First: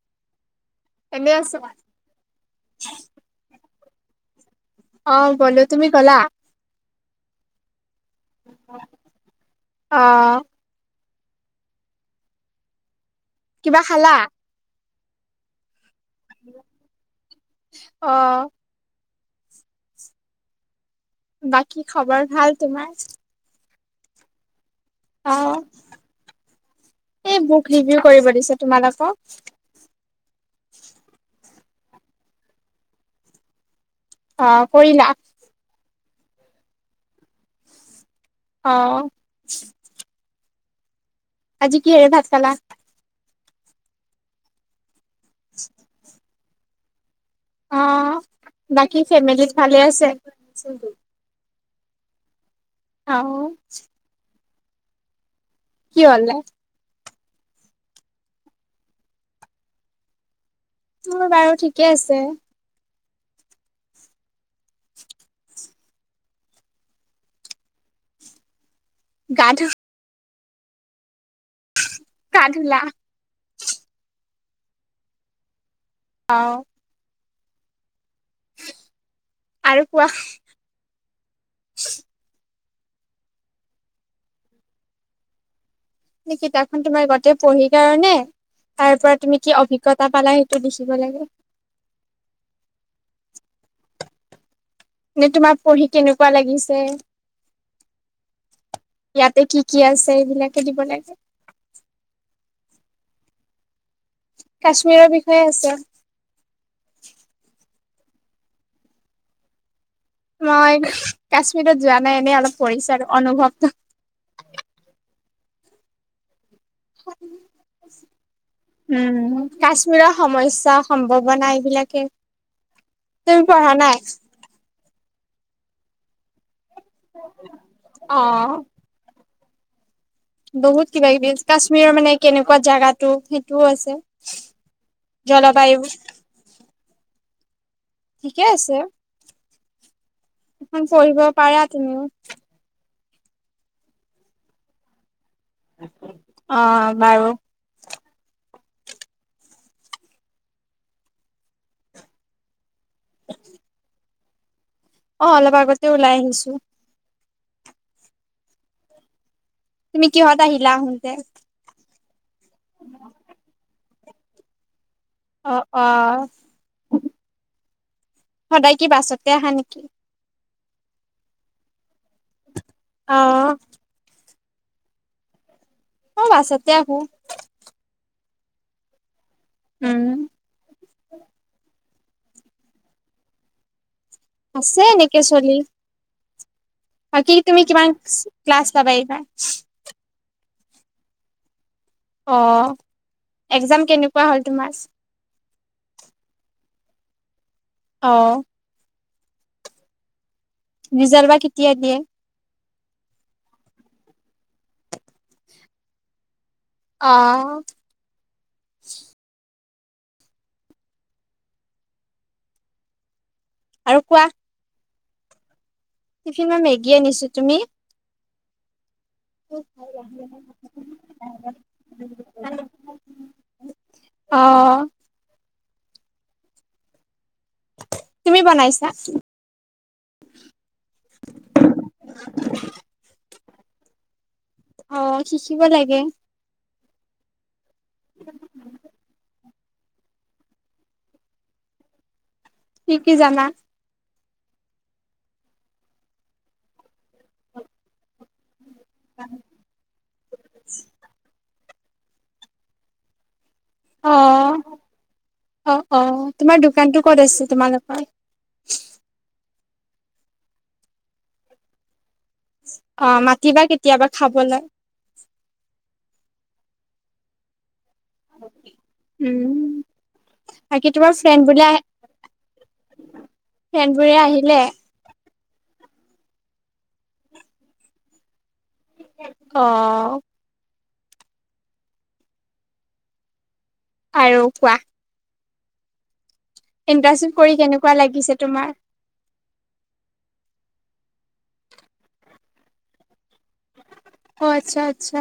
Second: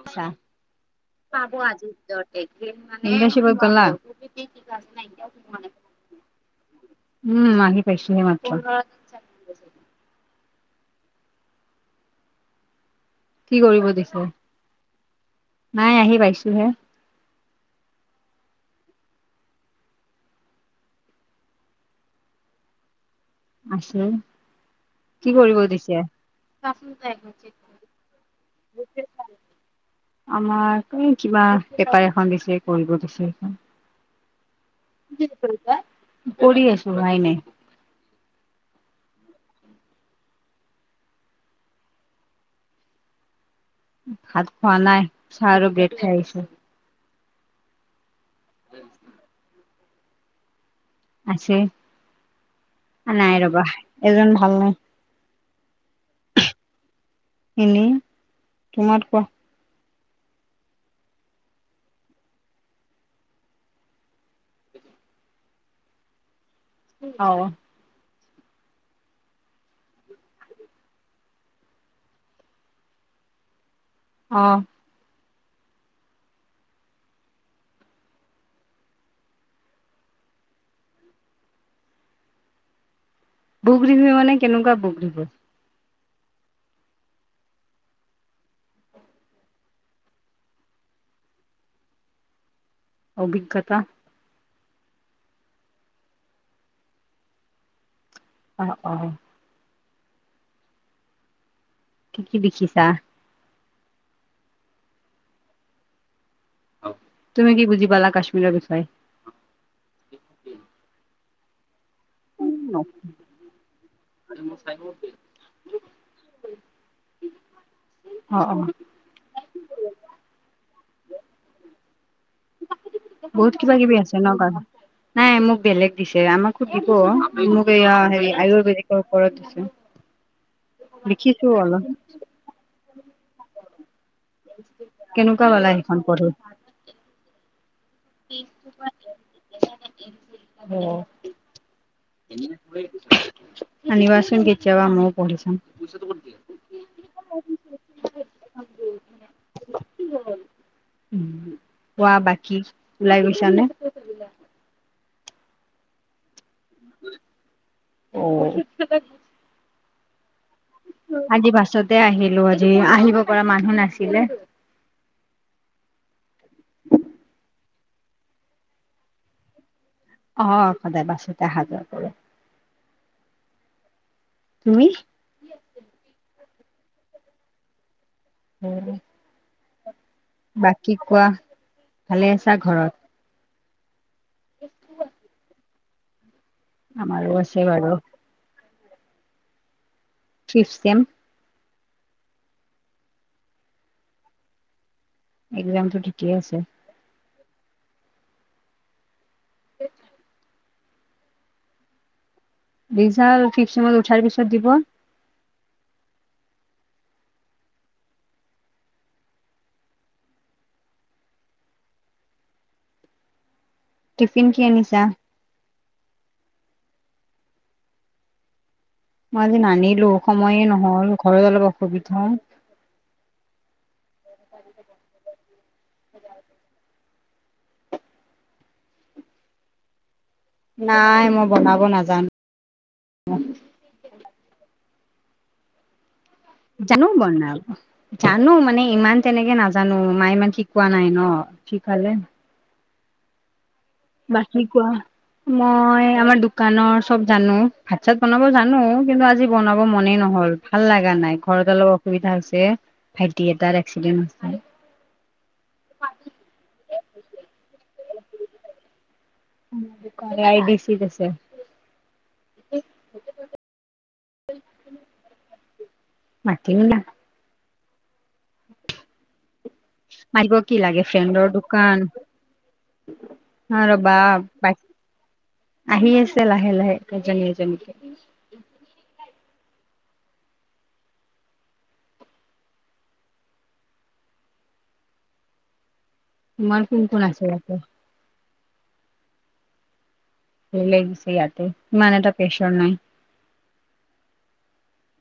আচ্ছা এনে আছা? ইণ্টাৰ্নশ্বিপত গ'লা? অ', গলো তুমি গলা? উম, আহি পাইছোহে মাত্ৰ। অ', কি কিবা কৰিব খালা? দিছে, নাই আহি পাইছোহে অ', বাকী খবৰ ভাল তোমাৰ? আছোঁ, অ কি কৰিব দিছে? [inaudible] এই বুক ৰিভিউ কৰিব দিছে তোমালোকক? আমাক এই কিবা পেপাৰ এখন দিছে কৰিব দিছে সেইখন। অ', কৰিলা? কৰি আছো হোৱাই নাই। অ', [inaudible] আজি কি হেৰে ভাত খালা? ভাত খোৱা নাই, চাহ আৰু ব্ৰেড খাই আহিছো। অ বাকী ফেমিলিত ভালে আছে? আছে, এ অ নাই ৰ'বা, এজন ভাল নাই। কি হ'লে? এনেই, তোমাৰ কোৱা? মোৰ বাৰু ঠিকে আছে। [inaudible] অ'। গা ধু গা ধূলা? অ'। অঁ'। আৰু কোৱা? বুক ৰিবি মানে কেনেকুৱা বুক [unintelligible] সেই কিতাপখন তোমাৰ গোতটেই পঢ়ি কাৰণে। তাৰ পৰা তুমি কি অভিজ্ঞতা পালা সেইটো লিখিব লাগে। অভিজ্ঞতা। নে তোমাৰ পঢ়ি কেনেকুৱা লাগিছে। অ', অ'। ইয়াতে কি কি আছে এইবিলাকে দিব লাগে। কি কি লিখিছা? কাশ্মীৰৰ বিষয়ে আছে। তুমি কি বুজি পালা কাশ্মীৰৰ বিষয়ে? মই, কাশ্মীৰত যোৱা নাই এনেই অলপ পঢ়িচো আৰু অনুভৱটো। [unintelligible] [unintelligible] অ', অ', উম, কাশ্মীৰৰ সমস্যা সম্ভাৱনা এইবিলাকে। তুমি বহুত পঢ়া কিবা-কিবি নাই আছে ন কা, নাই মোক বেলেগ দিছে আমাক দিব মোক এয়া অ হেৰি আয়ুৰ্বেদিকৰওপৰত আছে। বহুত কিবা-কিবি কাশ্মীৰৰ মানে কেনেকুৱা জাগাটো সেইটোও আছে। কেনেকুৱা পালা জলবায়ু সেইখন পঢ়ি? ঠিকে [unintelligible] সেইখন পঢ়িব পাৰা তুমিও। [unintelligible] আনিবাচোন কেতিয়াবা মইও পঢ়ি চাম। [unintelligible] অ বাৰু [unintelligible] কোৱা বাকী ওলাই গৈছা নে? অ', অলপ আগতে ওলাই আহিছোঁ। অ'। তুমি কিহ'ত আহিলা আহুনতে? আজি বাছতে আহিলো আজি আহিব পৰা মানুহ নাছিলে। অ', অ'। সদায় কি বাছতে আহা নেকি? অঁ', সদায় বাছতে অহা যোৱা কৰোঁ। অ'। তুমি? মইও বাছতে আহোঁ। উম। উম। বাকী কোৱা, ভালে আছা ঘৰত? আছে এনেকে চলি। আমাৰো বাকি আছে তুমি কিমান বাৰু ক্লাছ পাবা এইবাৰ? Fifth sem. অ', এক্জাম কেনেকুৱা হ'ল তোমাৰ? এক্জামটো ঠিকে আছে। অ' [inaudible] ৰিজাল্ট বা কেতিয়া দিয়ে। ৰিজাল্ট ফিফ্ট ছেমত উঠাৰ পিছত দিব অ' আৰু কোৱা টিফিন কি আনিছা? টিফিন মই মেগী আনিছোঁ, তুমি? মই আজি নানিলোঁ, সময়েই নহ'ল, ঘৰত অলপ অসুবিধা। অ' তুমি বনাইছা? নাই, মই বনাব নাজান [inaudible] [inaudible] অ', শিকিব লাগে জানো বনাব, জানো মানে ইমান তেনেকে নাজ জানো, মায়ে ইমান শিকোৱা নাই ন, শিকালে কি কি জানা? বাকী কোৱা, মই আমাৰ দোকানৰ চব জানো ভাত-চাত বনাব জানো, কিন্তু আজি বনাব মনেই নহ'ল, ভাল লগা নাই, ঘৰত অলপ অসুবিধা হৈছে, ভাইটি এটাৰ অ এক্সিডেণ্ট হৈছে। অ' অ', তোমাৰ দোকানতটো ক'ত আছে, তোমালোকৰ? [unintelligible] দোকান আই ডি চিত আছে। অ', মাতিবা কেতিয়াবা খাবলৈ। মতিম [unintelligible] উম মৰি ক কি বাকী লাগে তোমাৰ ফ্ৰেণ্ড ৰৰ বোলে দোকান। অ ফ্ৰেণ্ড বোৰে ৰ'বা আহিলে পাই। আহি আছে লাহে লাহে তজনান এজনকে। অ। আৰু খোৱা। তোমাৰ কোন কোন ইণ্টাৰশিপ আছে কৰি ইয়াতে কেনেকুৱা লাগিছে তোমাৰ। লেডিছে ইয়াতে ইমান এটা পেচৰ নাই। অ আচ্ছা আচ্ছা।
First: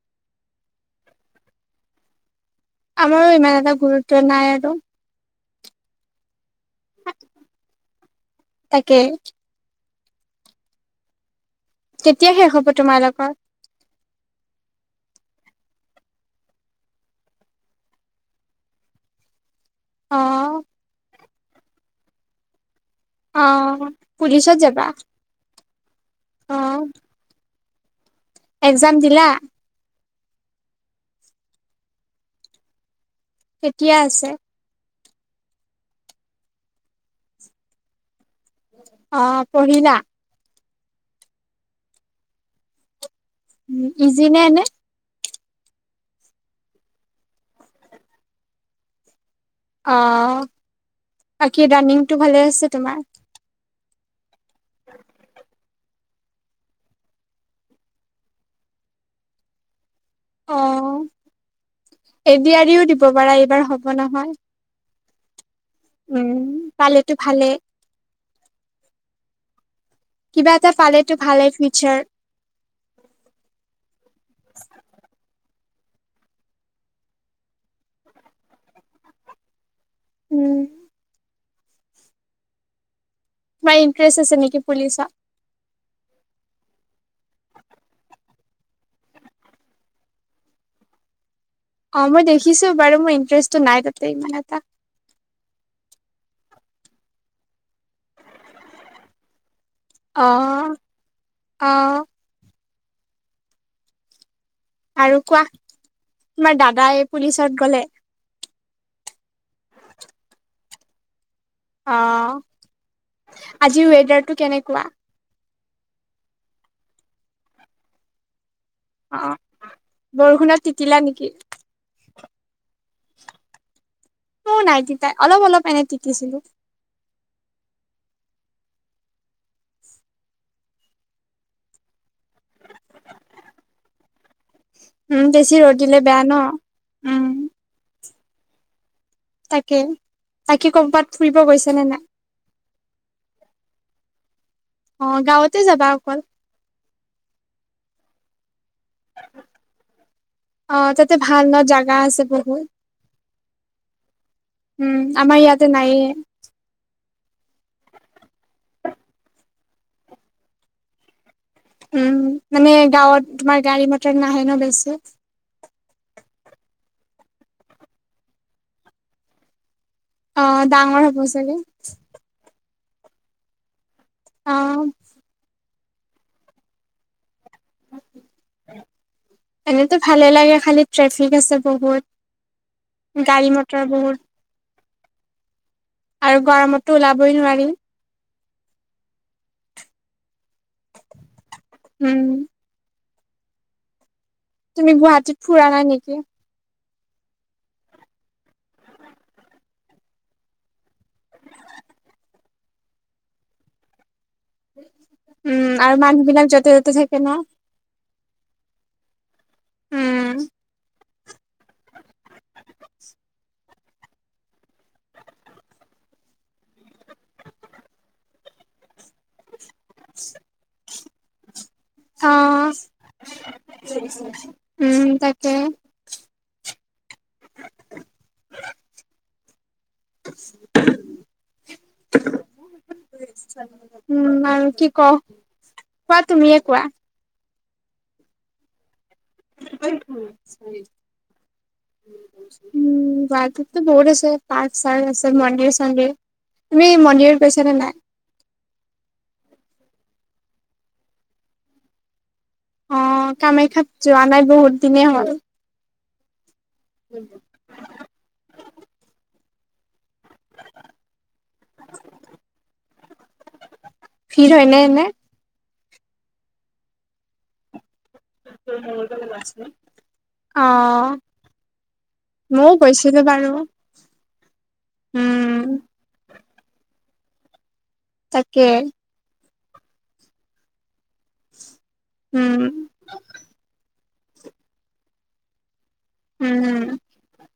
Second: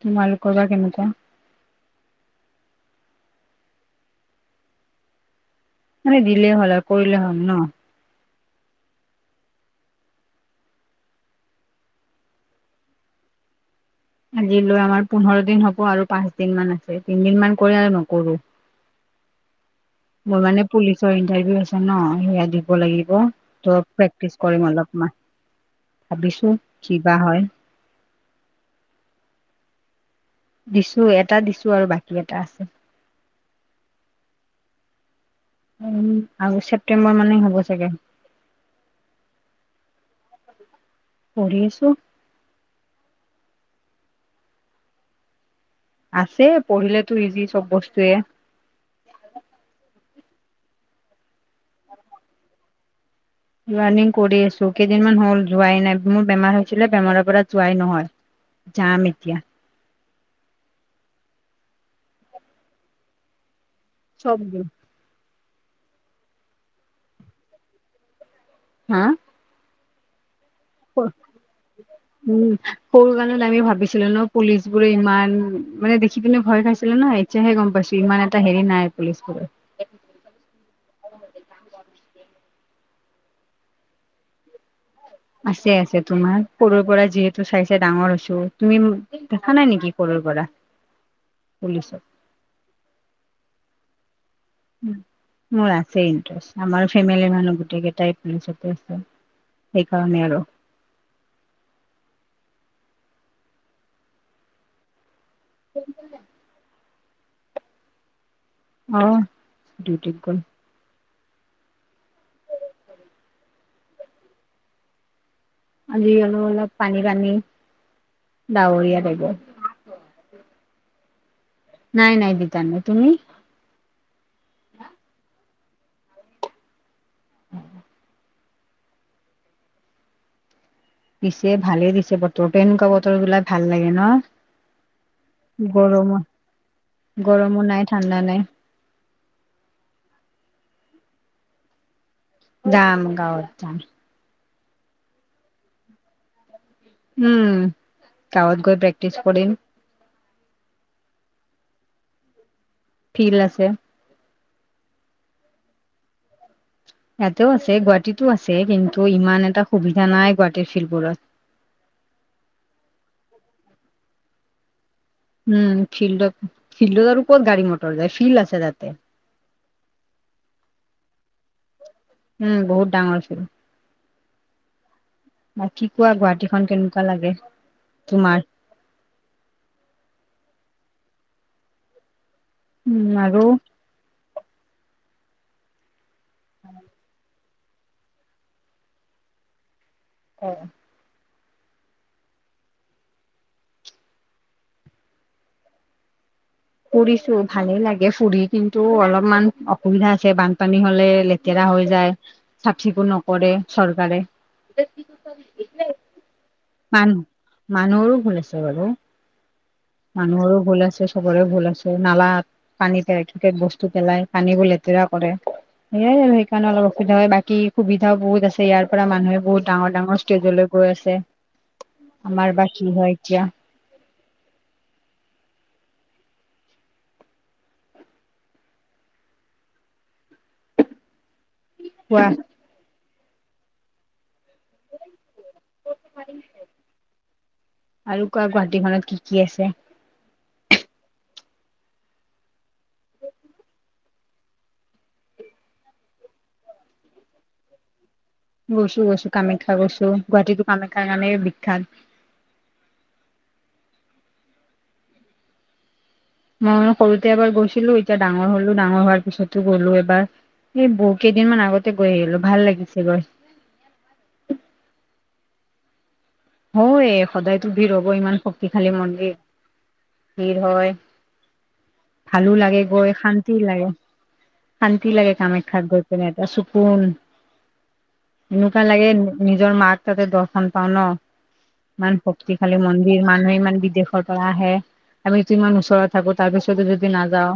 তোমালোকজা কে মতে। আমাৰো ইমান এটা গুৰুত্ব নাই আৰু। মানে দিলেই হ'ল আৰু কৰিলে হ'ল ন। তাকে। কেতিয়া শেষ হ'ব তোমাৰ লগোকৰ। আজিলৈ আমাৰ পোন্ধৰ দিন হব আৰু পাঁচ দিন মান আছে তিনদিন মান কৰি আৰু নকৰো। অ মোৰ মানে পুলিচৰ ইটাৰভিউ আছে ন সেয়া। লাগ অ ত প্ৰেক্টিচ পুলিচত কৰিম যাবা? অলপমান অ ভাবিছো কিবা হয়। এক্জাম দিলা। দিছো এটা দিছো আৰু বাকী এটা আছে। কেতিয়া আছে। আগষ্ট ছেপ্টেম্বৰ মানেই হ'ব চাগৈ। অ পঢ়িলা। পঢ়ি আছো। উম ইজি নে এনে। আছে পঢ়িলেতো ইজি চব বস্তুৱয়ে। অ বাকী ৰাণিংটো ভালে আছে তোমাৰ। ৰানিং কৰি আছোঁ কেইদিনমান হ'ল যোৱাই নাই। মোৰ বেমাৰ হৈছিলে বেমাৰৰ পৰা যোৱাই নহয় যাম এতিয়া। অ', এডি আৰিও দিব পাৰা এইবাৰ হ'ব নহয়। চব। উম পালেতো ভালে। হা কিবা এটা পালেটো ভালেই ফিউচাৰ। উম সৰু গালত আমি ভাবিছিলোঁ ন পুলিচ বোৰে ইমান মানে দেখি পিনে ভয় খাইছিলোঁ ন। হে গ'ম পাইছোঁ ইমান এটা হেৰি নাই পুলিচ বোৰৰ। উম। তোমাৰ ইণ্টাৰেষ্ট আছে নেকি পুলিচত। আছে আছে তোমাৰ সৰুৰ পৰা যিহেতু চাই চাই ডাঙৰ হৈছোঁ তুমি দেখা নাই নেকি কৰৰ পৰা পুলিচত অ', মই দেখিছোঁ বাৰু মোৰ ইণ্টাৰেষ্টটো নাই তাতেই ইমান এটা মোৰ আছে ইণ্টাৰেষ্ট আমাৰ ফেমিলি মানুহ গোটেই কেইটা ট্ৰাই আ সেইকাৰণে অ আৰু অ'। আৰু কোৱা তোমাৰ দাদাই পুলিচত গ'লে অহ [unintelligible] অ', আজি ৱেডাৰটো কেনেকুৱা? আজি অলপ, অলপ পানী পানী ডাৱৰীয়া। টাইপৰ অ', বৰষুণত তিতিলা নেকি। নাই নাই তিতা তুমি? মো নাই তাই অলপ, অলপ এনে তিতিছিলোঁ। উম। পিছে ভালে দিছে বতৰটো এনেকুৱা বতৰতো এনেকুৱা বতৰ বিলাক ভাল লাগে ন। উম, বেছি ৰদিলে বেয়া গৰমত ন। উম গৰমো নাই ঠাণ্ডা নাই। তাকে তাকে ক'বাত ফুৰিব গৈছে নে নাই? যাম গাঁৱত যাম। অ', গাঁৱতে যাবা অকল। উম, কাৱত গৈ প্ৰেক্টিছ কৰিম। অ', তাতে ভাল ন জাগা আছে বহুত। ফিল আছে। উম, আমাৰ ইয়াতে নাই। ইয়াতেও আছে গুৱাহাটীতো আছে কিন্তু ইমান এটা সুবিধা নাই গুৱাহাটীৰ ফিল্ডবোৰত। উম মানে গাঁৱত তোমাৰ গাড়ী মটৰ নাহে ন বেছি। উম ফিল্ডত, ফিল্ডত আৰু কত গাড়ী মটৰ যায় ফিল্ড আছে তাতে। অ', ডাঙৰ হ'ব চাগে। উম বহুত ডাঙৰ ফিল্ড। অ'। বাকি কোৱা গুৱাহাটীখন কেনেকুৱা লাগে তোমাৰ? এনেতো ভালে লাগে খালি ট্ৰেফিক আছে বহুত উম আৰু গাড়ী মটৰ বহুত। আৰু গৰমতো ওলাবই নোৱাৰি। অ'। উম। তুমি গুৱাহাটীত ফুৰা নাই নেকি। ফুৰিছোঁ ভালেই লাগে ফুৰি কিন্তু অলপমান অসুবিধা আছে বানপানী হলে লেতেৰা হৈ যায় চাফ চিকুন নকৰে চৰকাৰে। উম আৰু মানুহ বিলাক য'তে ত'তে থাকে মানুহ ন। মানুহৰো ভুল আছে বাৰু। উম মানুহৰো ভুল আছে চবৰে ভুল আছে নালাত পানী পেলাই থকে বস্তু পেলাই পানী বোৰ লেতেৰা কৰে সেয়াই আৰু সেইকাৰণে অলপ অসুবিধা হয়, বাকী সুবিধাও বহুত আছে ইয়াৰ পৰা মানুহে বহুত ডাঙৰ ডাঙৰ ষ্টেজলৈ গৈ আছে, অ আমাৰ বাকী হয়, এতিয়া। উম, তাকে। কোৱা? উম, আৰু কি কম, কোৱা তুমিয়ে কোৱা? আৰু কোৱা গুৱাহাটীখনত কি কি আছে? [unintelligible] উম, গুৱাহাটীতটো বহুত আছে, পাৰ্ক চাৰ্ক আছে মন্দিৰ চণ্ডীৰ। তুমি মন্দিৰত গৈছা নে নাই? গৈছো গৈছো কামাখ্যা গৈছো, গুৱাহাটীতো কামাখ্যাৰ কাৰণে বিখ্যাত। অ', কামেখ্যাত যোৱা নাই বহুত দিনে হ'ল। মই সৰুতে এবাৰ গৈছিলো, এতিয়া ডাঙৰ হ'লো, ডাঙৰ হোৱাৰ পিছতো গ'লো এবাৰ। এই কেইদিন মান আগতে গৈ আহিলো, ভাল লাগিছে গৈ। ভিৰ হয়, নে এনে? হয়, সদায়তো ভিৰ হ'বই ইমান শক্তিশালী মন্দিৰ ভিৰ অ হয়। ভালো ময়ও লাগে গৈ, গৈছিলো বাৰু শান্তি লাগে শান্তি লাগে উম কামাখ্যাত গৈ। যেনে এটা চকুন তাকে এনেকুৱা লাগে নিজৰ মাক তাতে দৰ্শন পাও ন'। [inaudible] ইমান উম শক্তিশালী মন্দিৰ, মানুহে ইমান বিদেশৰ পৰা আহে আমি ইমান ওচৰত থাকো তাৰ পিছত উম, যদি নাযাওঁ।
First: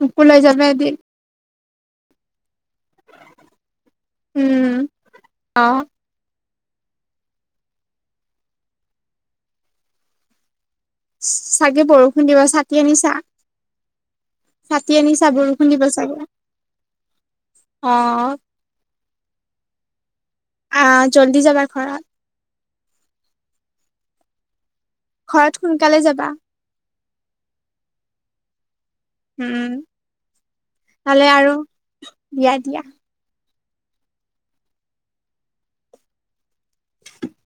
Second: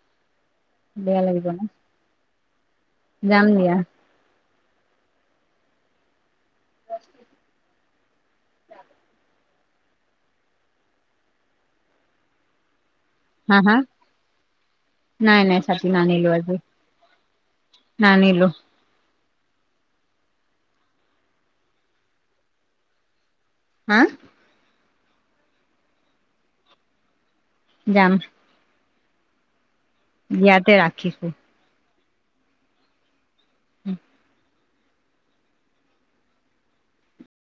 মোকো লৈ যাবা এদিন। বেয়া লাগিব ন'? যাম দিয়া। উম, অ'। চাগে বৰষুণ দিব ছাতি আনিছা? হা হা? ছাতি আনিছা নাই নাই বৰষুণ দিব ছাতি চাগে। নানিলো আজি অ'। নানিলো। আহ, জল্দি যাবা ঘৰত। হা? ঘৰত সোনকালে যাবা। যাম। উম, ইয়াতে ৰাখিছো ভালে আৰু দিয়া দিয়া। উম। [inaudible]